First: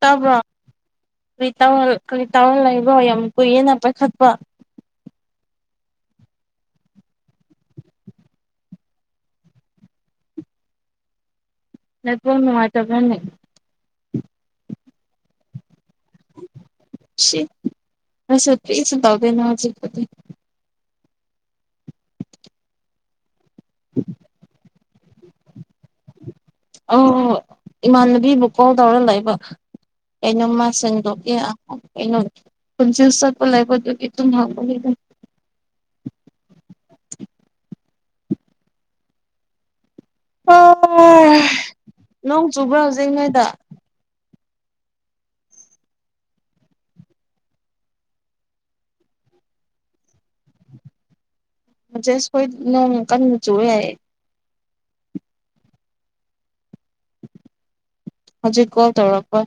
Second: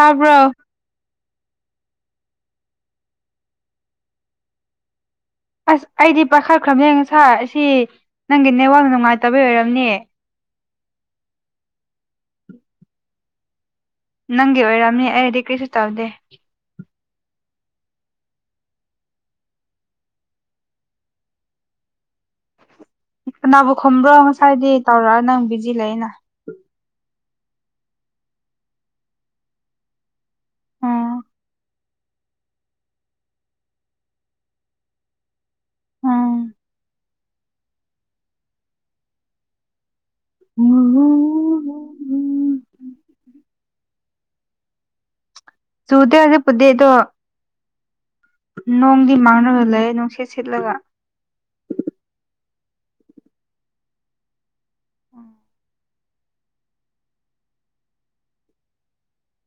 ꯇꯥꯕ꯭ꯔꯣ ꯀꯔꯤ ꯇ ꯀꯔꯤ ꯇꯧꯔ ꯂꯩꯕꯣ ꯌꯥꯝ ꯀꯨꯏꯌꯦꯦꯅ ꯄꯥꯏꯈꯠꯄ ꯑꯁ ꯑꯩꯗꯤ ꯄꯥꯈꯠꯈ꯭ꯔꯕꯅꯦ ꯁꯥꯔ ꯑꯁꯤ ꯅꯪꯒꯤ ꯅꯦꯠꯋꯥꯛ ꯅꯨꯡꯉꯥꯏꯇꯕ ꯑꯣꯏꯔꯕꯅꯦ ꯅ ꯅꯨꯅꯨꯡꯉꯥꯏꯇꯕꯅꯦ ꯅꯪꯒ ꯑꯣꯏꯣꯏꯔꯝꯅꯤ ꯑꯩꯗꯤ ꯀꯔꯤꯁ ꯇꯥꯎꯗꯦ ꯁꯤꯁ ꯄꯤꯁꯨꯗꯕ ꯅ ꯍꯧꯖꯤꯤ ꯀꯅꯥꯕꯨ ꯈꯨꯝꯕ꯭ꯔꯣ ꯉꯁꯥꯏꯗꯤ ꯇꯧꯔꯛ ꯅꯪ ꯕꯤꯖꯤ ꯂꯩꯅ ꯑ ꯏꯃꯥꯟꯅꯕꯤꯕꯨ ꯀꯣꯜ ꯇꯧꯔ ꯂꯩꯕ ꯑꯣ ꯃꯥ ꯎꯝ ꯁꯟꯗꯣꯛꯒꯦ ꯑꯩꯅ ꯄꯨꯟꯁꯤ ꯆꯠꯄ ꯂꯩꯕꯗꯨꯒꯤ ꯑꯗꯨꯨꯝ ꯍꯥꯡꯕꯅꯤꯗ ꯎꯝ ꯑꯣ ꯅꯣꯡ ꯆꯨꯕ꯭ꯔꯥ ꯍꯧꯖꯤꯛ ꯅꯣꯏꯗ ꯁꯨꯗ ꯑꯣꯏꯅꯗꯤ ꯄꯨꯗꯤꯗꯣ ꯅꯣꯡꯗꯤ ꯃꯥꯡꯒ ꯂꯩꯌꯦꯦ ꯅꯨꯡꯁꯤꯦꯠ ꯁꯤꯠꯂꯒ ꯃꯦꯁ ꯀꯣꯏ ꯅꯣꯡꯃꯀꯟ ꯋꯌꯦ ꯎꯝ ꯍꯧꯖꯤꯛ ꯀꯣ ꯇꯧꯔꯄ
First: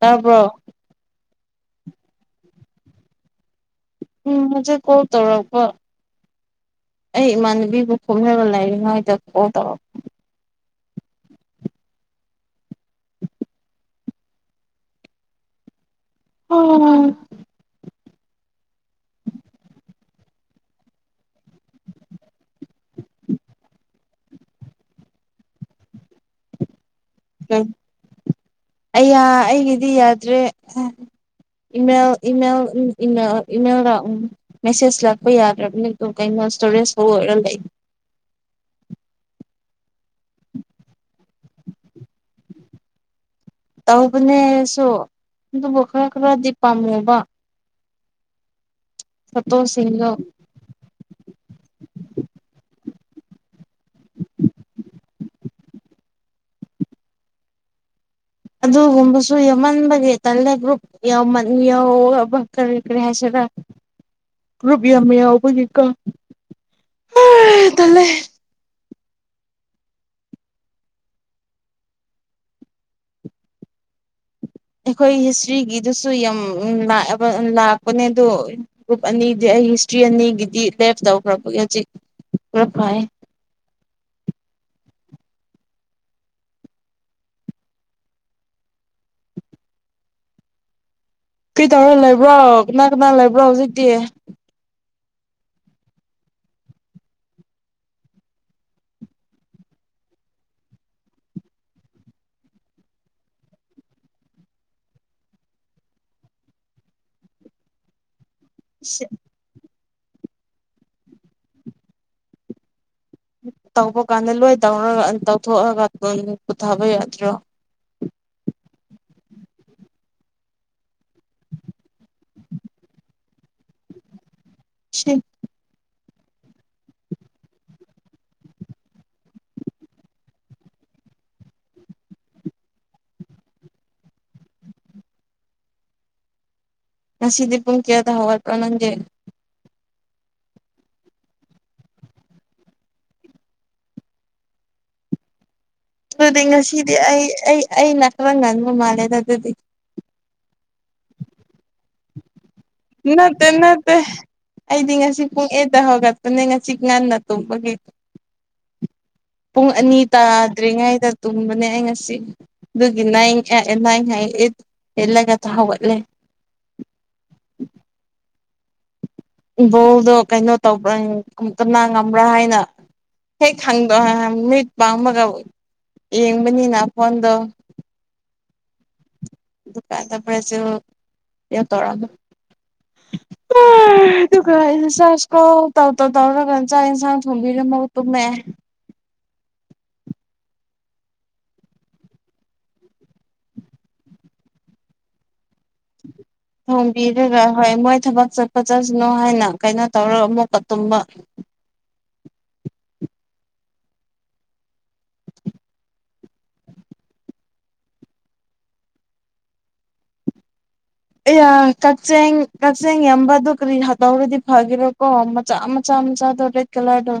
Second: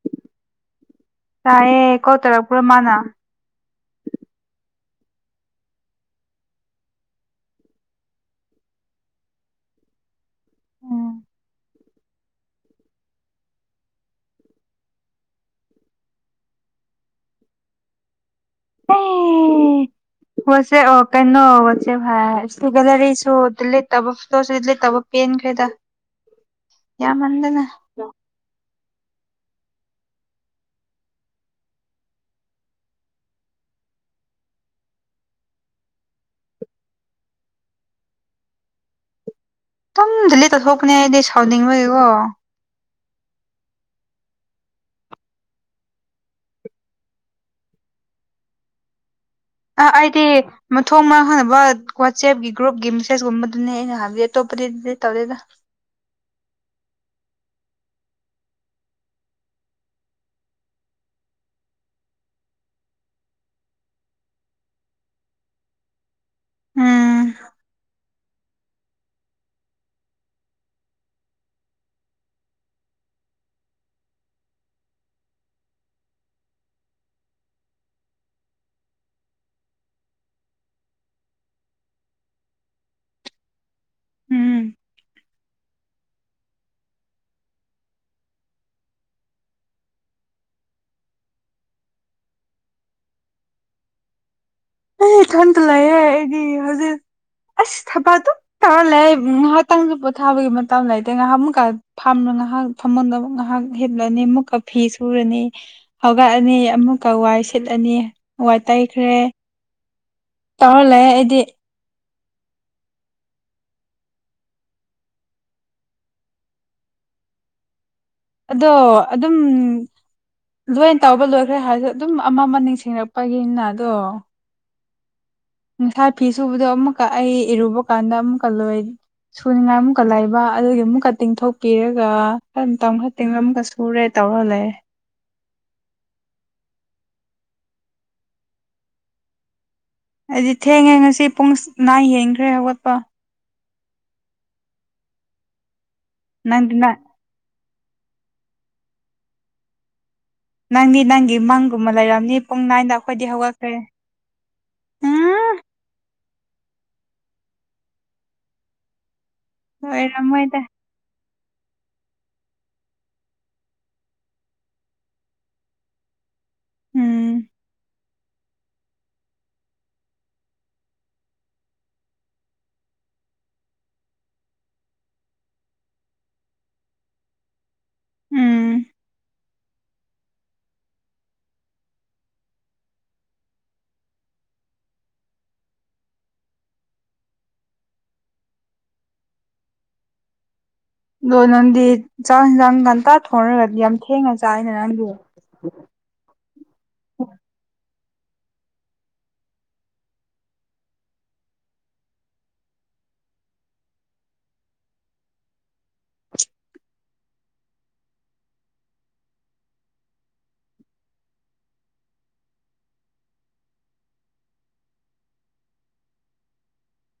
ꯇꯥꯕ꯭ꯔꯣ ꯇꯌꯦꯦ ꯀꯧ ꯇꯔ ꯄꯨꯔ ꯃꯥꯅꯥ ꯎꯝ ꯃ ꯆ ꯀꯣ ꯇꯧꯔ ꯀꯣ ꯑꯩ ꯏꯃꯥꯟꯅꯕꯤꯕꯨ ꯈꯨꯝꯅꯒ ꯂꯩꯔꯤꯉꯩꯗ ꯀꯣꯜ ꯇꯧꯔꯛꯄ ꯎꯝ ꯑꯣꯝ ꯁꯦ ꯑꯣ ꯀꯩꯅꯅꯣꯁꯦꯚꯥꯏ ꯁꯒꯂꯔꯤꯁꯨ [inaudible] ꯂꯩꯇꯕ ꯄꯦꯟꯈ꯭ꯔꯦꯗ ꯌꯥꯝꯃꯟꯗꯅ ꯑꯩꯌꯥ ꯑꯩꯒꯤꯗꯤ ꯌꯥꯗ꯭ꯔꯦ ꯏꯃꯦꯜ ꯏꯃꯦꯜ ꯏꯃꯦꯜ ꯏꯃꯦꯜ ꯂꯥꯛ ꯎꯝ ꯃꯦꯁꯦꯁ ꯂꯥꯛꯄ ꯌꯥꯗ꯭ꯔꯕꯅꯤ ꯑꯗꯨꯝ ꯀꯩꯅꯣ ꯏꯁꯇꯣꯔꯦꯖ ꯐꯨꯜ ꯑꯣꯏꯔ ꯂꯩ ꯗꯨꯝ ꯗꯤꯂꯦꯠ ꯇꯧꯊꯣꯛꯄꯅꯦ ꯑꯩꯗꯤ ꯁꯥꯎꯅꯤꯡꯕꯒꯤꯀꯣ ꯇꯧꯕꯅꯦꯁꯨ ꯑꯗꯨꯕꯨ ꯈꯔ ꯈꯔꯗꯤ ꯄꯥꯝꯃꯦꯕ ꯑ ꯐꯣꯇꯣꯁꯤꯡꯗꯣ ꯑꯩꯗꯤ ꯃꯊꯣꯡ ꯈꯪꯗꯕ ꯋꯥꯆꯦꯞꯀꯤ ꯒ꯭ꯔꯨꯞꯀꯤ ꯃꯦꯁꯦꯁ ꯀꯨꯝꯕꯗꯨꯅꯦ ꯑꯩꯅ ꯍꯥꯏꯕꯗꯤ ꯑꯇꯣꯞꯄꯗꯤ ꯗꯤꯂꯦꯠ ꯇꯧꯗꯦꯗ ꯑꯗꯨꯒꯨꯝꯕꯁꯨ ꯌꯃꯟꯕꯒꯤ ꯇꯜꯂꯦ ꯒ꯭ꯔꯨꯞ ꯌꯥꯎꯃꯟ ꯌꯎꯕ ꯀꯔꯤ ꯀꯔꯤ ꯍꯥꯏꯁꯤꯔ ꯒ꯭ꯔꯨꯞ ꯌꯥꯏ ꯌꯥꯎꯕꯀꯤꯀꯣ ꯑ ꯎꯝ ꯇꯜꯂꯦ ꯑꯩꯈꯣꯏ ꯍꯤꯁꯇ꯭ꯔꯤꯒꯤꯗꯨꯁꯨ ꯌꯥꯝ ꯂꯛꯑꯦꯕ ꯂꯥꯛꯄꯅꯦ ꯑꯗꯨ ꯒ꯭ꯔꯨꯞ ꯑꯅꯤꯗꯤ ꯑꯩ ꯍꯤꯁꯇ꯭ꯔꯤ ꯑꯅꯤꯒꯤꯗꯤ ꯂꯦꯞ ꯇꯧꯈ꯭ꯔꯕꯒꯤ ꯍꯧꯖꯤꯛ ꯇꯔ ꯐꯩꯌꯦ ꯎꯝ ꯀ꯭ꯔꯤ ꯇꯧꯔ ꯂꯩꯕ꯭ꯔꯣ ꯀꯅꯥ ꯀꯅꯥ ꯂꯩꯕ꯭ꯔꯣ ꯍꯧꯖꯤꯛꯇꯤ ꯑꯩ ꯏꯊꯟꯇ ꯂꯩꯌꯦ ꯑꯩꯗꯤ ꯍꯖꯤꯛ ꯑꯁ ꯊꯕꯛ ꯗꯨꯝ ꯇꯧꯔꯥ ꯂꯩ ꯉꯥꯏꯍꯥꯛꯇꯪꯖꯨ ꯄꯣꯊꯥꯕꯒꯤ ꯃꯇꯝ ꯂꯩꯇꯦ ꯉꯍꯥꯟꯃꯨꯛꯀ ꯐꯝꯂ ꯉꯍꯥꯛ ꯐꯃꯟꯗꯕ ꯉꯏꯍꯥꯛ ꯍꯤꯞꯂꯅꯤ ꯃꯨꯛꯀ ꯐꯤ ꯁꯨꯔꯅꯤ ꯍꯧꯒꯠꯂꯅꯤ ꯑꯃꯨꯛꯀ ꯋꯥꯏ ꯁꯤꯠꯂꯅꯤ ꯋꯥꯏ ꯇꯩꯈ꯭ꯔꯦ ꯇꯧꯔꯥ ꯂꯩꯌꯦ ꯑꯩꯗꯤ ꯇꯧꯕ ꯀꯥꯟꯗ ꯂꯣꯏ ꯇꯧꯔꯒ ꯇꯧꯊꯣꯛꯑꯒ ꯑꯗꯨꯝ ꯄꯨꯊꯥꯕ ꯌꯥꯗ꯭ꯔꯣ ꯑꯗꯣ ꯑꯗꯨꯝ ꯂꯣꯏꯅ ꯇꯧꯕ ꯂꯣꯏꯈ꯭ꯔꯦ ꯍꯥꯏꯖꯨ ꯑꯗꯨꯝ ꯑꯃ ꯑꯃ ꯅꯤꯡꯁꯤꯡꯉꯛꯄꯒꯤꯅ ꯑꯗꯣ ꯁꯤꯝ ꯉꯁꯥꯏ ꯐꯤ ꯁꯨꯕꯗꯣ ꯑꯃꯨꯛꯀ ꯑꯩ ꯏꯔꯨꯕ ꯀꯥꯟꯗ ꯑꯃꯨꯛꯀ ꯂꯣꯏ ꯁꯨꯅꯤꯡꯉꯥꯏ ꯑꯃꯨꯛꯀ ꯂꯩꯕ ꯑꯗꯨꯒꯤ ꯑꯃꯨꯛꯀ ꯇꯤꯡꯊꯣꯛꯄꯤꯔꯒ ꯃꯇꯝ ꯈꯔ ꯇꯤꯡꯉꯝꯕꯁꯨ ꯄꯨꯔꯦ ꯇꯧꯔ ꯂꯩꯌꯦ ꯉꯁꯤꯗꯤ ꯄꯨꯡ ꯀꯌꯥꯗ ꯍꯧꯒꯠꯄ꯭ꯔ ꯅꯪꯗꯤ ꯑꯨꯗꯤ ꯊꯦꯡꯉꯦ ꯉꯁꯤ ꯄꯨꯡ ꯅꯥꯏꯟ ꯍꯦꯟꯈ꯭ꯔꯦ ꯍꯧꯒꯠꯄ ꯑꯗꯨꯗꯤ ꯅꯪꯗꯤ ꯉꯁꯤꯗꯤ ꯅꯪ ꯑꯩ ꯑꯩ ꯑꯩꯅ ꯈꯔ ꯉꯟꯕ ꯃꯥꯜꯂꯦꯗ ꯑꯗꯨꯗꯤ ꯅꯪꯗꯤ ꯅꯪꯒꯤ ꯃꯪꯒꯨꯝꯕ ꯂꯩꯔꯝꯅꯤ ꯄꯨꯡ ꯅꯥꯏꯟꯗ ꯑꯩꯈꯣꯏꯗꯤ ꯅꯠꯇꯦ ꯍꯧꯒꯠꯈ꯭ꯔꯦ ꯅꯠꯇꯦ ꯑꯩꯗꯤ ꯉꯁꯤ ꯄꯨꯡ ꯎꯝ ꯑꯦꯠꯇ ꯍꯧꯒꯠꯄꯅꯦ ꯉꯁꯤ ꯉꯟꯅ ꯇꯨꯝꯕꯒꯤ ꯄꯨꯡ ꯑꯅꯤ ꯑꯣꯏꯔꯝꯃꯣꯏꯗ ꯇꯥꯗ꯭ꯔꯤꯉꯩꯗ ꯇꯨꯝꯕꯅꯦ ꯑꯩ ꯉꯁꯤ ꯑꯗꯨꯒꯤ ꯅꯥꯏꯟ ꯑꯦ ꯅꯥꯏꯟ ꯍꯥꯏꯌꯦ ꯑꯦꯠ ꯍꯦꯜꯂꯒ ꯍꯧꯒꯠꯂꯦ ꯎꯝ ꯕꯣꯜꯗꯣ ꯀꯩꯅꯣ ꯇꯧꯕ꯭ꯔꯥ ꯀꯅꯥ ꯉꯝꯕ꯭ꯔꯥ ꯍꯥꯏꯅ ꯍꯦꯛ ꯈꯪꯗꯣ ꯃꯤꯠ ꯄꯥꯡꯕꯒ ꯌꯦꯡꯕꯅꯤꯅ ꯐꯣꯟꯗꯣ ꯎꯝ ꯑꯗꯨ ꯀꯥꯟꯗ ꯕꯔꯖꯤꯜ ꯀꯩꯅꯣ ꯇꯧꯔꯝꯃꯦ ꯑ ꯑꯗꯨꯒ ꯑꯩꯖꯦ ꯆꯔꯁꯀꯣ ꯇꯧ ꯇꯧ ꯇꯧꯔꯒ ꯆꯥꯛ ꯏꯟꯁꯥꯡ ꯊꯣꯝꯕꯤꯔꯝꯃꯒ ꯇꯨꯝꯃꯦ ꯑꯗꯣ ꯅꯪꯗꯤ ꯆꯥꯛ ꯌꯦꯟꯁꯥꯡ ꯉꯟꯇꯥ ꯊꯣꯡꯔꯒ ꯌꯥꯝ ꯊꯦꯡꯅ ꯆꯥꯏꯅꯦ ꯅꯪꯗꯤ [unintelligible] ꯊꯣꯡꯕꯤꯔꯒ ꯍꯣꯏ ꯃꯣꯏ ꯊꯕꯛ ꯆꯠꯄ ꯆꯠꯁꯅꯨ ꯍꯥꯏꯅ ꯀꯩꯅꯣ ꯇꯧꯔꯒ ꯑꯃꯨꯛꯀ ꯇꯨꯝꯕ ꯑꯌꯥ ꯀꯛꯆꯦꯡ ꯀꯛꯆꯦꯡ ꯌꯝꯕꯗꯨ ꯀꯔꯤ ꯇꯧꯔꯗꯤ ꯐꯒꯦꯔꯥꯀꯣ ꯃꯆꯥ ꯃꯆꯥ ꯃꯆꯥꯗꯨ ꯔꯦꯠ ꯀꯂꯔꯗꯣ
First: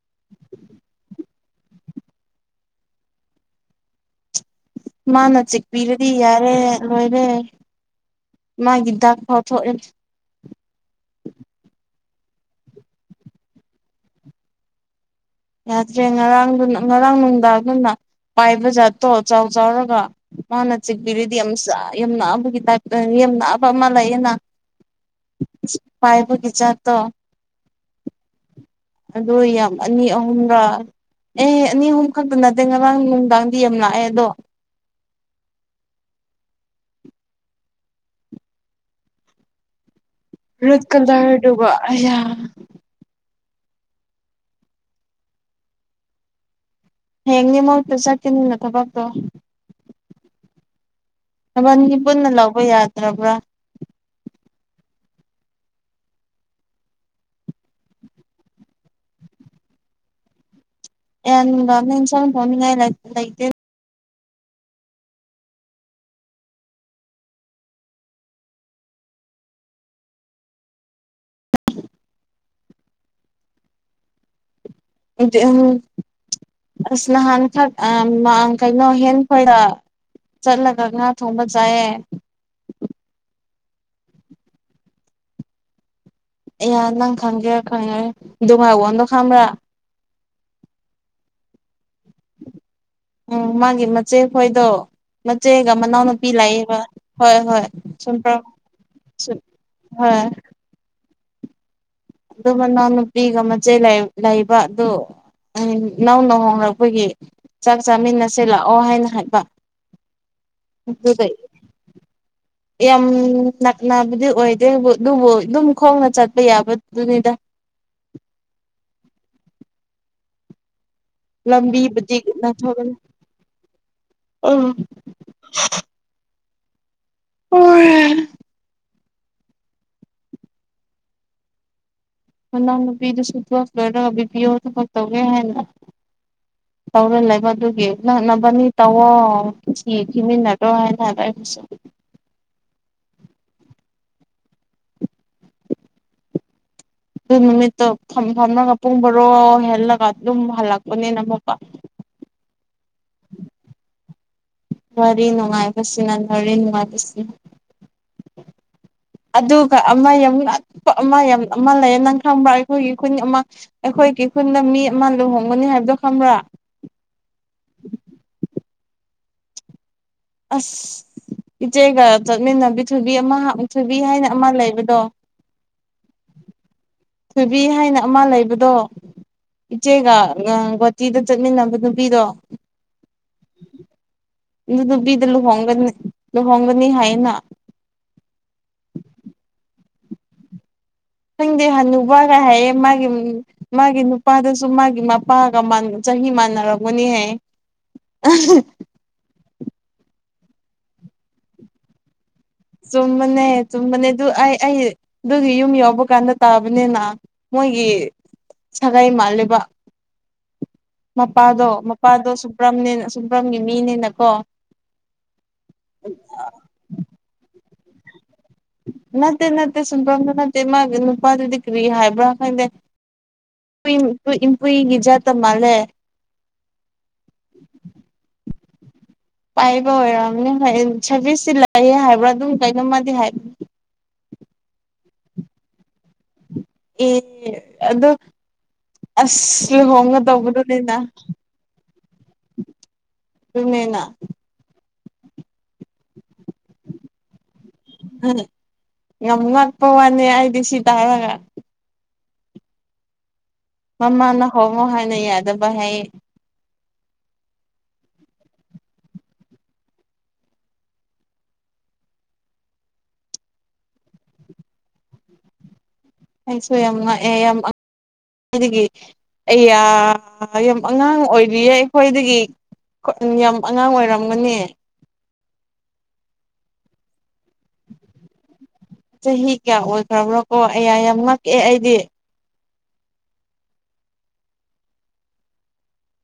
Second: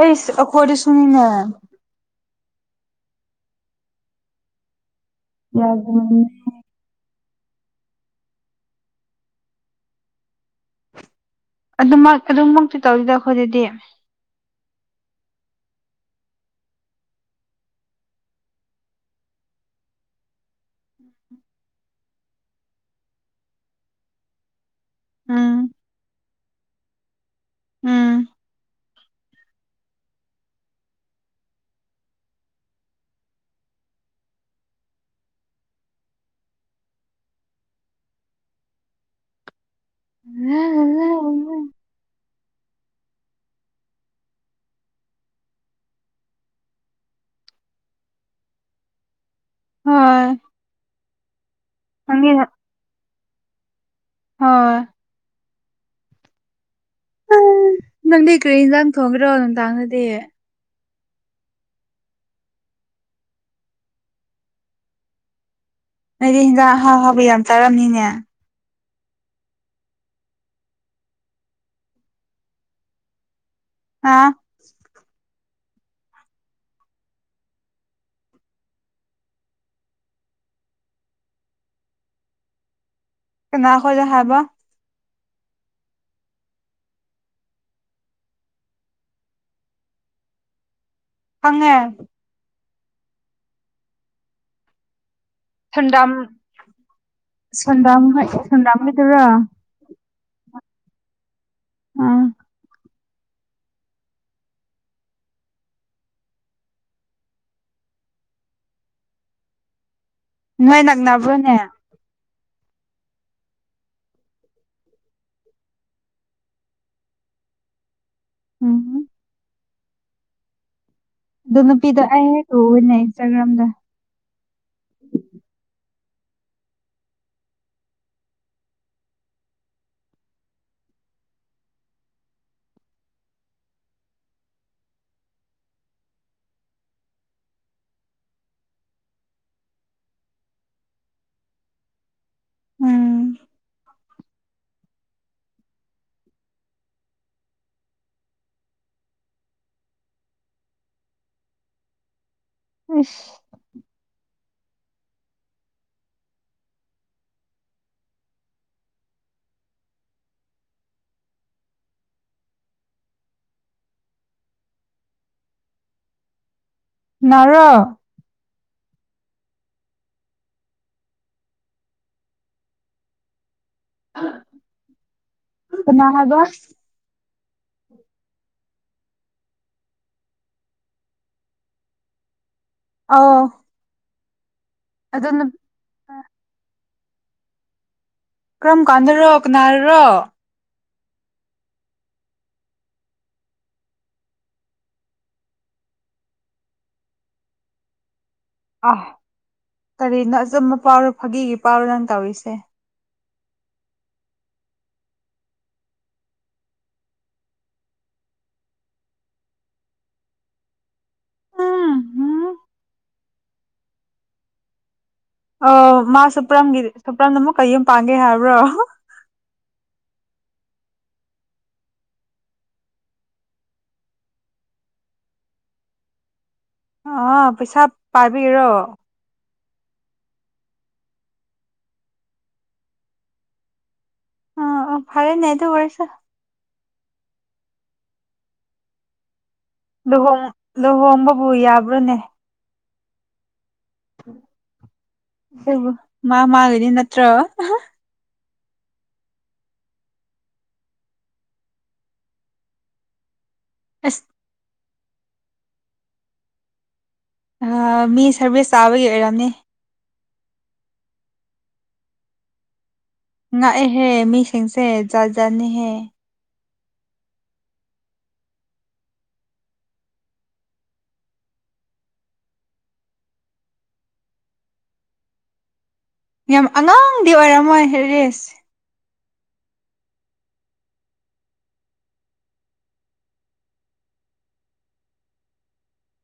ꯑꯩꯁ ꯑꯩꯈꯣꯏꯗꯁꯨꯅꯤꯅ ꯃꯥꯅ ꯆꯤꯛꯄꯤꯔꯗꯤ ꯌꯥꯗꯕꯅꯦ ꯌꯥꯔꯦ ꯂꯣꯏꯔꯦ ꯃꯥꯒꯤ ꯗꯥꯛ ꯐꯥꯎ ꯊꯣꯛꯑꯦ ꯑꯗꯨꯃꯛ ꯑꯗꯨꯃꯛꯇꯤ ꯇꯧꯗꯦꯗ ꯑꯩꯈꯣꯏꯗꯗꯤ ꯌꯥꯗ꯭ꯔꯦ ꯉꯔꯥꯡꯗꯨꯅ ꯉꯔꯥꯡ ꯅꯨꯡꯗꯥꯡꯗꯨꯅ ꯄꯥꯏꯕ ꯖꯥꯠꯇꯣ ꯆꯥꯎ ꯆꯥꯎꯔꯒ ꯃꯥꯅ ꯆꯤꯛꯕꯤꯔꯤꯗꯤ ꯌꯥꯝ ꯌꯅꯛꯑꯕꯒꯤ ꯇꯥꯏꯞꯇ ꯌ ꯅꯛꯑꯕ ꯑꯃ ꯂꯩꯌꯦꯅ ꯎꯝ ꯄꯥꯏꯕꯒꯆ ꯇ ꯎꯝ ꯑꯗꯨ ꯌꯥꯝ ꯑꯅꯤ ꯑꯍꯨꯝꯔꯥ ꯑꯦ ꯑꯅꯤ ꯑꯍꯨꯝ ꯈꯛꯇ ꯅꯠꯇꯦ ꯉꯔꯥꯡ ꯅꯨꯡꯗꯥꯡꯗꯤ ꯌꯥꯝ ꯂꯥꯛꯑꯦ ꯑꯗꯣ ꯎꯝ ꯔꯦꯠ ꯀꯂꯔꯗꯨꯒꯣ ꯑꯌꯥ ꯍꯦꯡꯅꯤ ꯃꯍꯠꯇ ꯆꯠꯀꯅꯤꯅ ꯊꯕꯛꯇꯣ ꯍꯣꯏ ꯊꯕꯥꯟꯒꯤ ꯄꯨꯟꯅ ꯅꯪꯗꯤ ꯂꯧꯕ ꯌꯥꯗ꯭ꯔꯕ꯭ꯔꯥ ꯍꯣꯏ ꯅꯪꯗꯤ ꯀꯔꯤ ꯏꯟꯖꯥꯡ ꯊꯣꯡꯈ꯭ꯔꯣ ꯅꯨꯡꯗꯥꯡꯗꯗꯤ ꯌꯥꯝꯅꯦ ꯏꯁ ꯐꯃꯤ ꯉ ꯂ ꯂ ꯅꯗꯤ ꯍꯤꯟꯖꯥꯡ ꯑꯥꯎ ꯍꯥꯎꯕ ꯌꯥꯝ ꯆꯥꯔꯝꯅꯤꯅꯦ ꯑꯥ ꯑꯝ ꯁꯅꯍꯥꯟ ꯊ ꯑꯪ ꯀꯜꯅꯣ ꯍꯟ ꯐ ꯆꯠꯂꯒ ꯉꯅꯥ ꯊꯣꯡꯝꯕ ꯆꯑꯦ ꯅꯥꯈꯣꯖ ꯍꯥꯕ ꯑꯦ ꯅꯪ ꯈꯪꯒꯦꯔ ꯈꯪꯉꯣꯏꯔ ꯗꯨꯡꯉꯥꯏꯋꯟꯗꯣ ꯈꯪꯕ꯭ꯔꯥ [inaudible] ꯈꯪꯉꯦ ꯎꯝ ꯃꯥꯒꯤ ꯃꯆꯦ ꯈꯣꯏꯗꯣ ꯃꯆꯦꯒ ꯁꯟꯗꯥꯝ ꯃꯅꯥꯎꯅꯨꯄꯤ ꯂꯩꯌꯦꯕꯕ ꯍꯣꯏ ꯍꯣꯏ ꯁꯟꯗꯥꯝ ꯁꯨꯝ ꯍꯣꯏ ꯄ꯭ꯔꯣ ꯁꯟꯗꯥꯝ ꯍꯣꯏꯗꯨꯔꯣ ꯁꯨꯝ ꯍꯣꯏ ꯑꯥ ꯑꯗꯨ ꯃꯅꯥꯎ ꯅꯨꯞ ꯅꯨ ꯄꯤꯒ ꯃꯆꯩ ꯂꯩꯕ ꯑꯗꯨ ꯅꯧꯅ ꯍꯣꯡꯂꯛꯄꯒꯤ ꯆꯥꯛ ꯆꯥꯃꯤꯟꯅꯁꯤ ꯂꯥꯛꯑꯣ ꯍꯥꯏꯅ ꯍꯥꯏꯕ ꯅꯣꯏ ꯑꯗꯨꯒ ꯅꯛꯅꯕ꯭ꯔꯣꯅꯦ ꯌꯥꯝ ꯅꯛꯅꯕꯗꯤ ꯑꯣꯏꯗꯦꯕꯨ ꯑꯗꯨꯕꯨ ꯑꯗꯨꯝ ꯈꯣꯡꯅ ꯆꯠꯄ ꯌꯥꯕꯗꯨꯅꯤꯗ ꯎꯝ ꯑꯗꯨ ꯅꯨꯄꯤꯗꯣ ꯂꯝꯕꯤꯕꯨꯗꯤ ꯑꯩ ꯍꯦꯛ ꯅꯊꯣꯒꯅꯤ ꯎꯋꯦꯅꯦ ꯏꯟꯁꯇꯥꯒ꯭ꯔꯥꯝꯗ ꯑꯥ [unintelligible] ꯃꯅꯥꯎ ꯅꯨꯄꯤꯗꯨꯁꯨ ꯀꯣꯔ꯭ꯁ ꯂꯣꯏꯔꯒ ꯕꯤꯄꯤꯌꯣ ꯊꯕꯛ ꯇꯧꯒꯦ ꯍꯥꯏꯅ ꯇꯧꯔ ꯂꯩꯕ ꯑꯗꯨꯒꯤ ꯅꯛꯅꯕꯅꯤ ꯇꯧꯋꯣ ꯁꯤ ꯊꯤꯃꯤꯟꯅꯗ꯭ꯔꯣ ꯍꯥꯏꯅ ꯑꯩꯩꯅꯁꯨ ꯎꯝ ꯑꯗꯨ ꯅꯨꯃꯤꯠꯇꯣ ꯐꯝ ꯐꯝꯂꯒ ꯄꯨꯡ ꯕꯔꯣ ꯍꯦꯜꯂꯒ ꯑꯗꯨꯝ ꯍꯜꯂꯛꯄꯅꯤꯕ ꯏꯁ ꯋꯥꯔꯤ ꯅꯨꯡꯉꯥꯏꯕꯁꯤꯅ ꯋꯥꯔꯤ ꯅꯨꯡꯉꯥꯏꯕꯁꯤꯅ ꯑꯗꯨꯒ ꯑꯃ ꯌꯥꯝ ꯉꯥꯛꯄ ꯑꯃ ꯌꯥꯝ ꯑꯃ ꯂꯩꯌꯦ ꯅꯪ ꯈꯪꯕ ꯑꯩꯈꯣꯏꯒꯤ ꯈꯨꯟ ꯑꯃ ꯑꯩꯈꯣꯏꯒꯤ ꯈꯨꯟꯗ ꯃꯤ ꯑꯃ ꯂꯨꯍꯣꯡꯒꯅꯤ ꯍꯥꯏꯕꯗꯣ ꯈꯪꯕ꯭ꯔꯥ ꯅꯥꯔꯣ ꯑꯁ ꯏꯆꯦꯒ ꯆꯠꯃꯤꯟꯅꯕꯤ ꯊꯨꯕꯤ ꯑꯃ ꯊꯨꯕꯤ ꯍꯥꯏꯅ ꯑꯃ ꯂꯩꯕꯗꯣ ꯀꯅꯥ ꯍꯥꯏꯕ ꯊꯣꯏꯕꯤ ꯍꯥꯏꯅ ꯑꯃ ꯂꯩꯕꯗꯣ ꯏꯆꯦꯒ ꯒꯨꯍꯥꯇꯤꯗ ꯆꯠꯃꯤꯟꯅꯕ ꯅꯨꯄꯤꯗꯣ ꯑꯥꯎ ꯑꯗꯨ ꯅꯨꯄꯤꯗꯣ ꯂꯨꯍꯣꯡꯒꯅꯤ ꯑ ꯂꯨꯍꯣꯡꯒꯅꯤ ꯍꯥꯏꯅ ꯀꯔꯝ ꯀꯥꯟꯗꯔꯣ ꯀꯅꯥꯔꯔꯣ ꯈꯪꯗꯦ ꯍꯅꯨꯕ ꯀꯩ ꯍꯥꯏꯌꯦ ꯃꯥꯒꯤ ꯃꯥꯒꯤ ꯅꯨꯄꯥꯗꯨꯁꯨ ꯃꯥꯒꯤ ꯃꯄꯥꯒ ꯆꯍꯤ ꯃꯥꯟꯅꯔꯝꯒꯅꯦ ꯍꯥꯏꯌꯦ [unintelligible] ꯑꯥ ꯀꯔꯤꯅꯣ ꯑꯆꯨꯝꯕ ꯄꯥꯎꯔꯣ ꯐꯥꯒꯤꯒꯤ ꯄꯥꯎꯔꯣ ꯅꯪ ꯇꯧꯔꯤꯁꯦ ꯆꯨꯝꯕꯅꯦ ꯆꯨꯝꯕꯅꯦ ꯑꯗꯨ ꯑꯩ ꯑꯩ ꯑꯗꯨꯒꯤ ꯌꯨꯝ ꯌꯥꯎꯕ ꯀꯥꯟꯗ ꯇꯥꯕꯅꯤꯅ ꯃꯣꯏꯒꯤ ꯁꯒꯩ ꯃꯥꯜꯂꯦꯕ ꯃꯄꯥꯗꯣ ꯃꯄꯥꯗꯣ ꯁꯨꯕ꯭ꯔꯝꯅꯦꯅ ꯁꯨꯕ꯭ꯔꯝꯒꯤ ꯃꯤꯅꯦꯅꯀꯣ [inaudible] ꯑꯣ ꯃꯥ ꯁꯨꯄ꯭ꯔꯝꯒꯤꯗꯤ ꯁꯨꯄ꯭ꯔꯝꯅ ꯑꯃꯨꯛ ꯌꯨꯝ ꯄꯥꯟꯒꯦ ꯍꯥꯏꯕ꯭ꯔꯣ ꯅꯠꯇꯦ ꯅꯠꯇꯦ ꯁꯨꯝꯐꯝꯗꯨ ꯅꯠꯇꯦ ꯃꯥꯒꯤ ꯅꯨꯄꯥꯗꯨꯗꯤ ꯀ꯭ꯔꯤ ꯍꯥꯏꯕ꯭ꯔꯥ ꯈꯪꯗꯦ [unintelligible] ꯄꯨꯏ ꯖꯥꯠꯇ ꯃꯥꯂꯦ ꯑꯣ ꯄꯩꯁꯥ ꯄꯥꯏꯕꯒꯤꯔꯣ ꯄꯥꯏꯕ ꯑꯣꯏꯔꯝꯅꯤ ꯍꯣꯏ ꯁꯔꯚꯤꯁꯇꯤ ꯂꯩꯑꯦ ꯍꯥꯏꯕ꯭ꯔꯥ ꯑꯗꯨꯝ ꯀꯩꯅꯝꯃꯗꯤ ꯍꯥꯏꯕ ꯑꯣ ꯑꯣ ꯐꯔꯦꯅꯦ ꯑꯗꯨ ꯑꯣꯏꯔꯁꯨ ꯑꯦ ꯑꯗꯨ ꯑꯁ ꯂꯨꯍꯣꯡꯒ ꯇꯧꯕꯗꯨꯅꯤꯅ ꯑꯣ ꯌꯥꯕ꯭ꯔꯣꯅꯦ ꯑꯗꯨꯅꯦꯅ ꯃꯥ ꯃꯥꯒꯤꯅꯤ ꯅꯠꯇ꯭ꯔꯣ [unintelligible] ꯌꯥꯝ ꯉꯥꯛꯄ ꯋꯥꯅꯦ ꯑꯩꯗꯤ ꯁꯤ ꯇꯥꯔꯒ ꯑꯁ ꯃꯃꯥꯅ ꯍꯣꯡꯉꯣ ꯍꯥꯏꯅ ꯌꯥꯗꯕ ꯍꯥꯏ ꯑꯥ ꯃꯤ ꯁꯔꯚꯤꯁ ꯆꯥꯕꯒꯤ ꯑꯣꯏꯔꯝꯅꯤ ꯉꯥꯛꯑꯦꯍꯦ ꯃꯤꯁꯤꯡꯁꯦ ꯖꯥ ꯖꯥꯠꯅꯤꯍꯦ ꯁꯨ ꯌꯥꯝ ꯉꯛꯑꯦ ꯑꯗꯨꯗꯒꯤ ꯑꯩꯌꯥ ꯌꯥꯝ ꯑꯉꯥꯡ ꯑꯣꯏꯔꯤꯌꯦ ꯑꯩꯈꯣꯏꯗꯒꯤ ꯌꯥꯝ ꯑꯉꯥꯡ ꯑꯣꯏꯔꯝꯒꯅꯤ ꯌꯥꯝ ꯑꯉꯥꯡꯗꯤ ꯑꯣꯏꯔꯝꯃꯣꯏ ꯔꯦꯁ ꯆꯍꯤ ꯀꯌꯥ ꯑꯣꯏꯈ꯭ꯔꯕ꯭ꯔꯣ ꯀꯣ ꯑꯌꯥ ꯌꯥꯝ ꯉꯛꯑꯦ ꯑꯩꯗꯤ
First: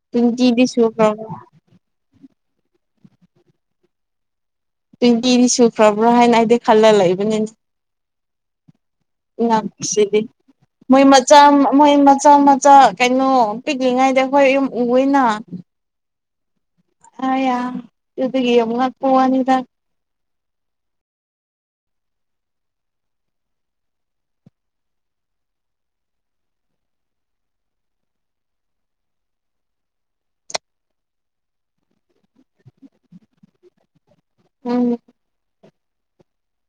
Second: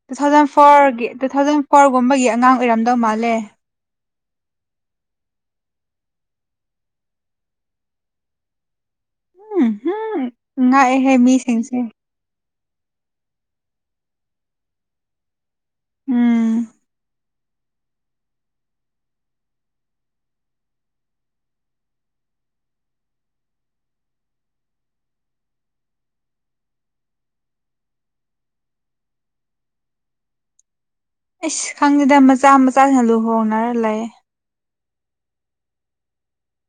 ꯇꯨ ꯊꯥꯎꯖꯟ ꯇ꯭ꯋꯦꯟꯇꯤꯗꯤ ꯐꯣꯔꯒꯤ ꯇꯨ ꯁꯨꯈ꯭ꯔꯕ꯭ꯔꯥ ꯊꯥꯎꯖꯟ ꯐꯣꯔꯒꯨꯝꯕꯒꯤ ꯑꯉꯥꯡ ꯑꯣꯏꯔꯝꯗꯧ ꯃꯥꯜꯂꯦ ꯇ꯭ꯋꯦꯟꯇꯤꯗꯤ ꯁꯨꯈ꯭ꯔꯕ꯭ꯔꯥ ꯍꯥꯏꯅ ꯑꯩꯗꯤ ꯈꯜꯂ ꯂꯩꯥꯕꯅꯤꯅꯦ ꯅꯪꯁꯤꯗꯤ ꯎꯝꯍꯨꯝ ꯃꯣꯏ ꯉꯥꯛꯑꯦꯍꯦ ꯃꯆꯥ ꯃꯤꯁꯤꯡꯁꯦ ꯃꯣꯏ ꯃꯆꯥ ꯀꯩꯅꯣ ꯄꯤꯛꯂꯤꯉꯩꯗ ꯈꯣꯏ ꯌꯨꯝ ꯎꯏꯅ ꯎꯝ ꯑ ꯌꯥ ꯄꯥꯋꯥꯅꯤꯗ ꯑꯩꯁ ꯈꯪꯗꯦꯗ ꯃꯆꯥ ꯃꯆꯥꯁꯤꯡꯅ ꯂꯨꯍꯣꯡꯅꯔ ꯂꯩ ꯎꯝ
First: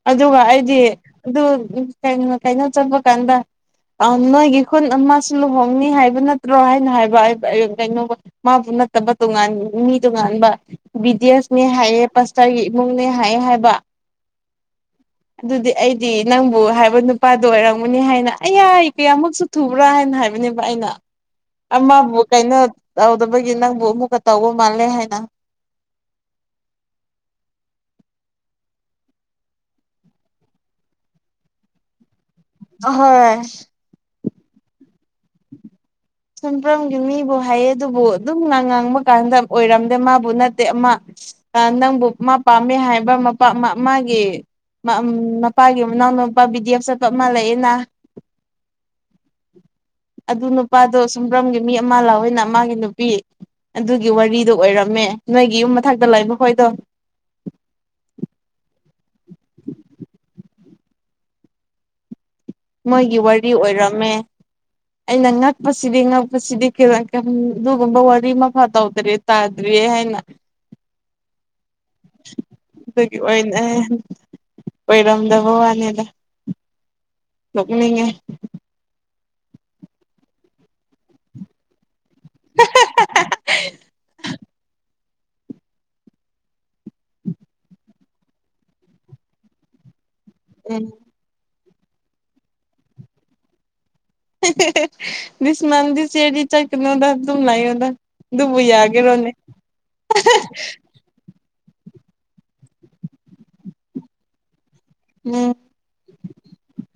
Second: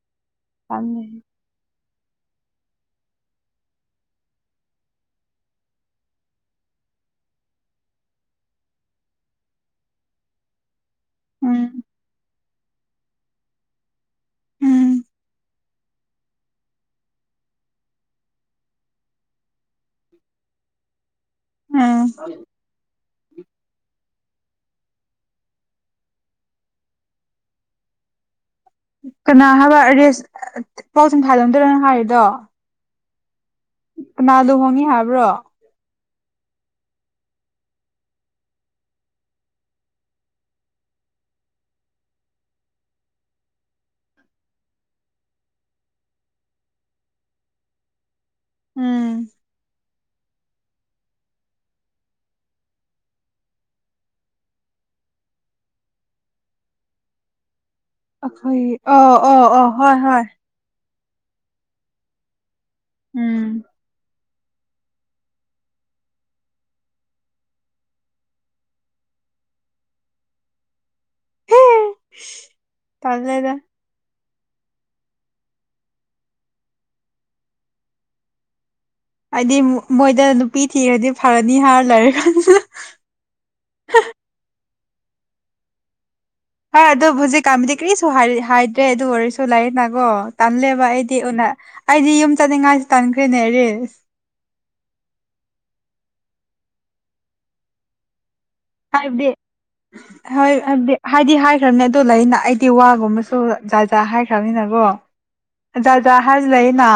ꯑꯗꯨꯒ ꯑꯩꯗꯤ ꯇꯜꯂꯦꯍꯦ ꯑꯗꯨ ꯀꯩꯅꯣ ꯆꯠꯄ ꯀꯥꯟꯗ ꯑꯪ ꯅꯣꯏꯒꯤ ꯈꯨꯟ ꯑꯃꯁꯨ ꯂꯨꯍꯣꯡꯅꯤ ꯍꯥꯏꯕ ꯅꯠꯇ꯭ꯔꯣ ꯍꯥꯏꯅ ꯍꯥꯏꯕ ꯀꯩꯅꯣ ꯃꯥ ꯄꯨꯟꯅ ꯅꯠꯇꯕ ꯇꯨꯡ ꯉꯥꯟ ꯃꯤ ꯇꯣꯒꯥꯟꯕ ꯕꯤꯗꯤ ꯑꯦꯁꯅꯦ ꯎꯝ ꯍꯥꯏꯑꯦ ꯄꯥꯁꯇꯔꯒꯤ ꯏꯃꯨꯡꯅꯦ ꯍꯥꯏꯑꯦ ꯍꯥꯏꯕ ꯎꯝ ꯑꯗꯨꯗꯤ ꯑꯩꯗꯤ ꯅꯪꯕꯨ ꯍꯥꯏꯕ ꯅꯨꯄꯥꯗꯣ ꯑꯣꯏꯔꯝꯒꯅꯤ ꯍꯥꯏꯅ ꯑꯌꯥ ꯑꯧꯀꯌꯥꯃꯨꯛꯁꯨ ꯊꯨꯕ꯭ꯔꯥ ꯍꯥꯏꯅ ꯍꯥꯏꯕꯅꯦꯕ ꯑꯩꯅ ꯎꯝ ꯑꯃꯕꯨ ꯀꯩꯅꯣ ꯇꯧꯗꯕꯒꯤ ꯅꯪꯕꯨ ꯑꯃꯨꯛꯀ ꯇꯧꯕ ꯃꯥꯥꯟꯂꯦ ꯍꯥꯏꯅ ꯀꯅꯥ ꯍꯥꯏꯕ ꯑꯥꯏꯔꯦꯁ ꯄꯥꯎ ꯆꯨꯝ ꯐꯥꯂꯝꯗ꯭ꯔꯅ ꯍꯥꯏꯔꯤꯗꯣ ꯍꯣꯏ ꯀꯅꯥꯗꯣ ꯍꯣꯡꯉꯤ ꯍꯥꯏꯕ꯭ꯔꯣ ꯁꯝꯄ꯭ꯔꯝꯒꯤ ꯃꯤꯕꯨ ꯍꯥꯏꯌꯦ ꯑꯗꯨꯕꯨ ꯑꯗꯨꯝ ꯉ ꯉꯥꯡꯕ ꯀꯥꯟꯗ ꯑꯣꯏꯔꯝꯗꯦ ꯃꯥꯕꯨ ꯅꯠꯇꯦ ꯑꯃ ꯅꯪꯕꯨ ꯃꯥ ꯄꯥꯝꯃꯦ ꯍꯥꯏꯕ ꯃ ꯃꯥꯒꯤ ꯃꯄꯥꯒꯤ ꯃꯅꯥꯎꯅ ꯅꯨꯄꯥ ꯚꯤꯗꯤ ꯑꯦꯐ ꯆꯠꯄ ꯑꯃ ꯂꯩꯑꯦꯅ ꯎꯝ ꯑꯗꯨ ꯅꯨꯄꯥꯗꯣ ꯁꯨꯝꯕ꯭ꯔꯝꯒꯤ ꯃꯤ ꯑꯃ ꯂꯥꯛꯑꯣꯏꯅ ꯃꯥꯒꯤ ꯅꯨꯄꯤ ꯑꯗꯨꯒꯤ ꯋꯥꯔꯤꯗꯣ ꯑꯣꯏꯔꯝꯃꯦ ꯅꯣꯏꯒꯤ ꯌꯨꯝ ꯃꯊꯛꯇ ꯂꯩꯕ ꯍꯣꯏꯗꯣ ꯑꯩꯈꯣꯏ ꯑꯣ ꯑꯣ ꯑꯣ ꯍꯣꯏ ꯍꯣꯏ ꯃꯣꯏꯒꯤ ꯎꯝ ꯋꯥꯔꯤ ꯑꯣꯏꯔꯝꯃꯦ ꯑꯩꯅ ꯉꯛꯄꯁꯤꯗꯤ ꯉꯛꯄꯁꯤꯗꯤ [unintelligible] ꯑꯗꯨꯒꯨꯝꯕ ꯋꯥꯔꯤ ꯑꯃꯐꯥꯎ ꯇꯧꯗ꯭ꯔꯤ ꯇꯥꯗ꯭ꯔꯤꯌꯦ ꯍꯥꯏꯅ [inaudible] ꯑꯗꯨꯒꯤ ꯇꯜꯂꯦꯗ ꯑꯣꯏꯅꯦ ꯑꯣꯏꯔꯝꯗꯕ ꯋꯥꯅꯤꯗ ꯅꯣꯛꯅꯤꯡꯉꯦ ꯍꯥꯏꯗꯤ ꯃꯣꯏꯗ ꯅꯨꯄꯤ ꯊꯤꯔꯗꯤ ꯐꯔꯅꯤ ꯍꯥꯏꯔ ꯂꯩꯔꯀꯥꯟꯁꯤꯗ [unintelligible] ꯍ ꯑꯗꯨ ꯍꯧꯖꯤꯛꯀꯥꯟꯕꯨꯗꯤ ꯀꯔꯤꯁꯨ ꯍꯥꯏꯗ꯭ꯔꯦ ꯑꯗꯨ ꯑꯣꯏꯔꯁꯨ [unintelligible] ꯅꯒꯣ ꯎꯝ ꯇꯜꯂꯦꯕ ꯑꯩ ꯢ ꯎꯅ ꯑꯩꯗꯤ ꯌꯨꯝ ꯆꯠꯅꯤꯡꯉꯥꯏ ꯇꯝꯈ꯭ꯔꯦꯅꯦ ꯔꯤꯜꯁ [unintelligible] ꯗꯤꯁ ꯃꯟꯗꯤ ꯆꯦꯗꯤ ꯆꯠꯀꯅꯣꯗ ꯗꯨꯝ ꯂꯩꯌꯣꯗ ꯑꯗꯨꯕꯨ ꯍꯥꯏꯕꯗꯤ ꯌꯥꯒꯦꯔꯣꯅꯦ ꯍꯣꯏ ꯍꯥꯏꯕꯗꯤ ꯍꯥꯏꯗꯤ ꯍꯥꯏꯈ꯭ꯔꯕꯅꯤ ꯑꯗꯨ ꯂꯩꯅ ꯑꯩꯗꯤ ꯋꯥꯒꯨꯝꯕꯁꯨ ꯖꯥꯠꯖꯥ ꯍꯥꯏꯈ꯭ꯔꯕꯅꯤꯅꯀꯣ ꯎꯝ ꯖꯥꯠ ꯖꯥꯠ ꯍꯥꯏꯗꯤ ꯂꯩꯗꯅ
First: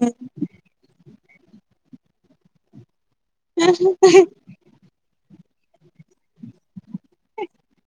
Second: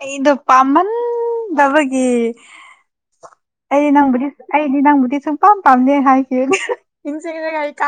ꯑꯩꯗꯣ ꯄꯥꯃꯟꯗꯕꯒꯤ ꯑꯩ ꯅꯪꯕꯨꯗꯤ ꯑꯩꯗꯤ ꯅꯪꯕꯨꯗꯤ ꯁꯨꯡꯄꯥꯝ ꯄꯥꯝꯗꯦ ꯍꯥꯏꯈꯤ [unintelligible]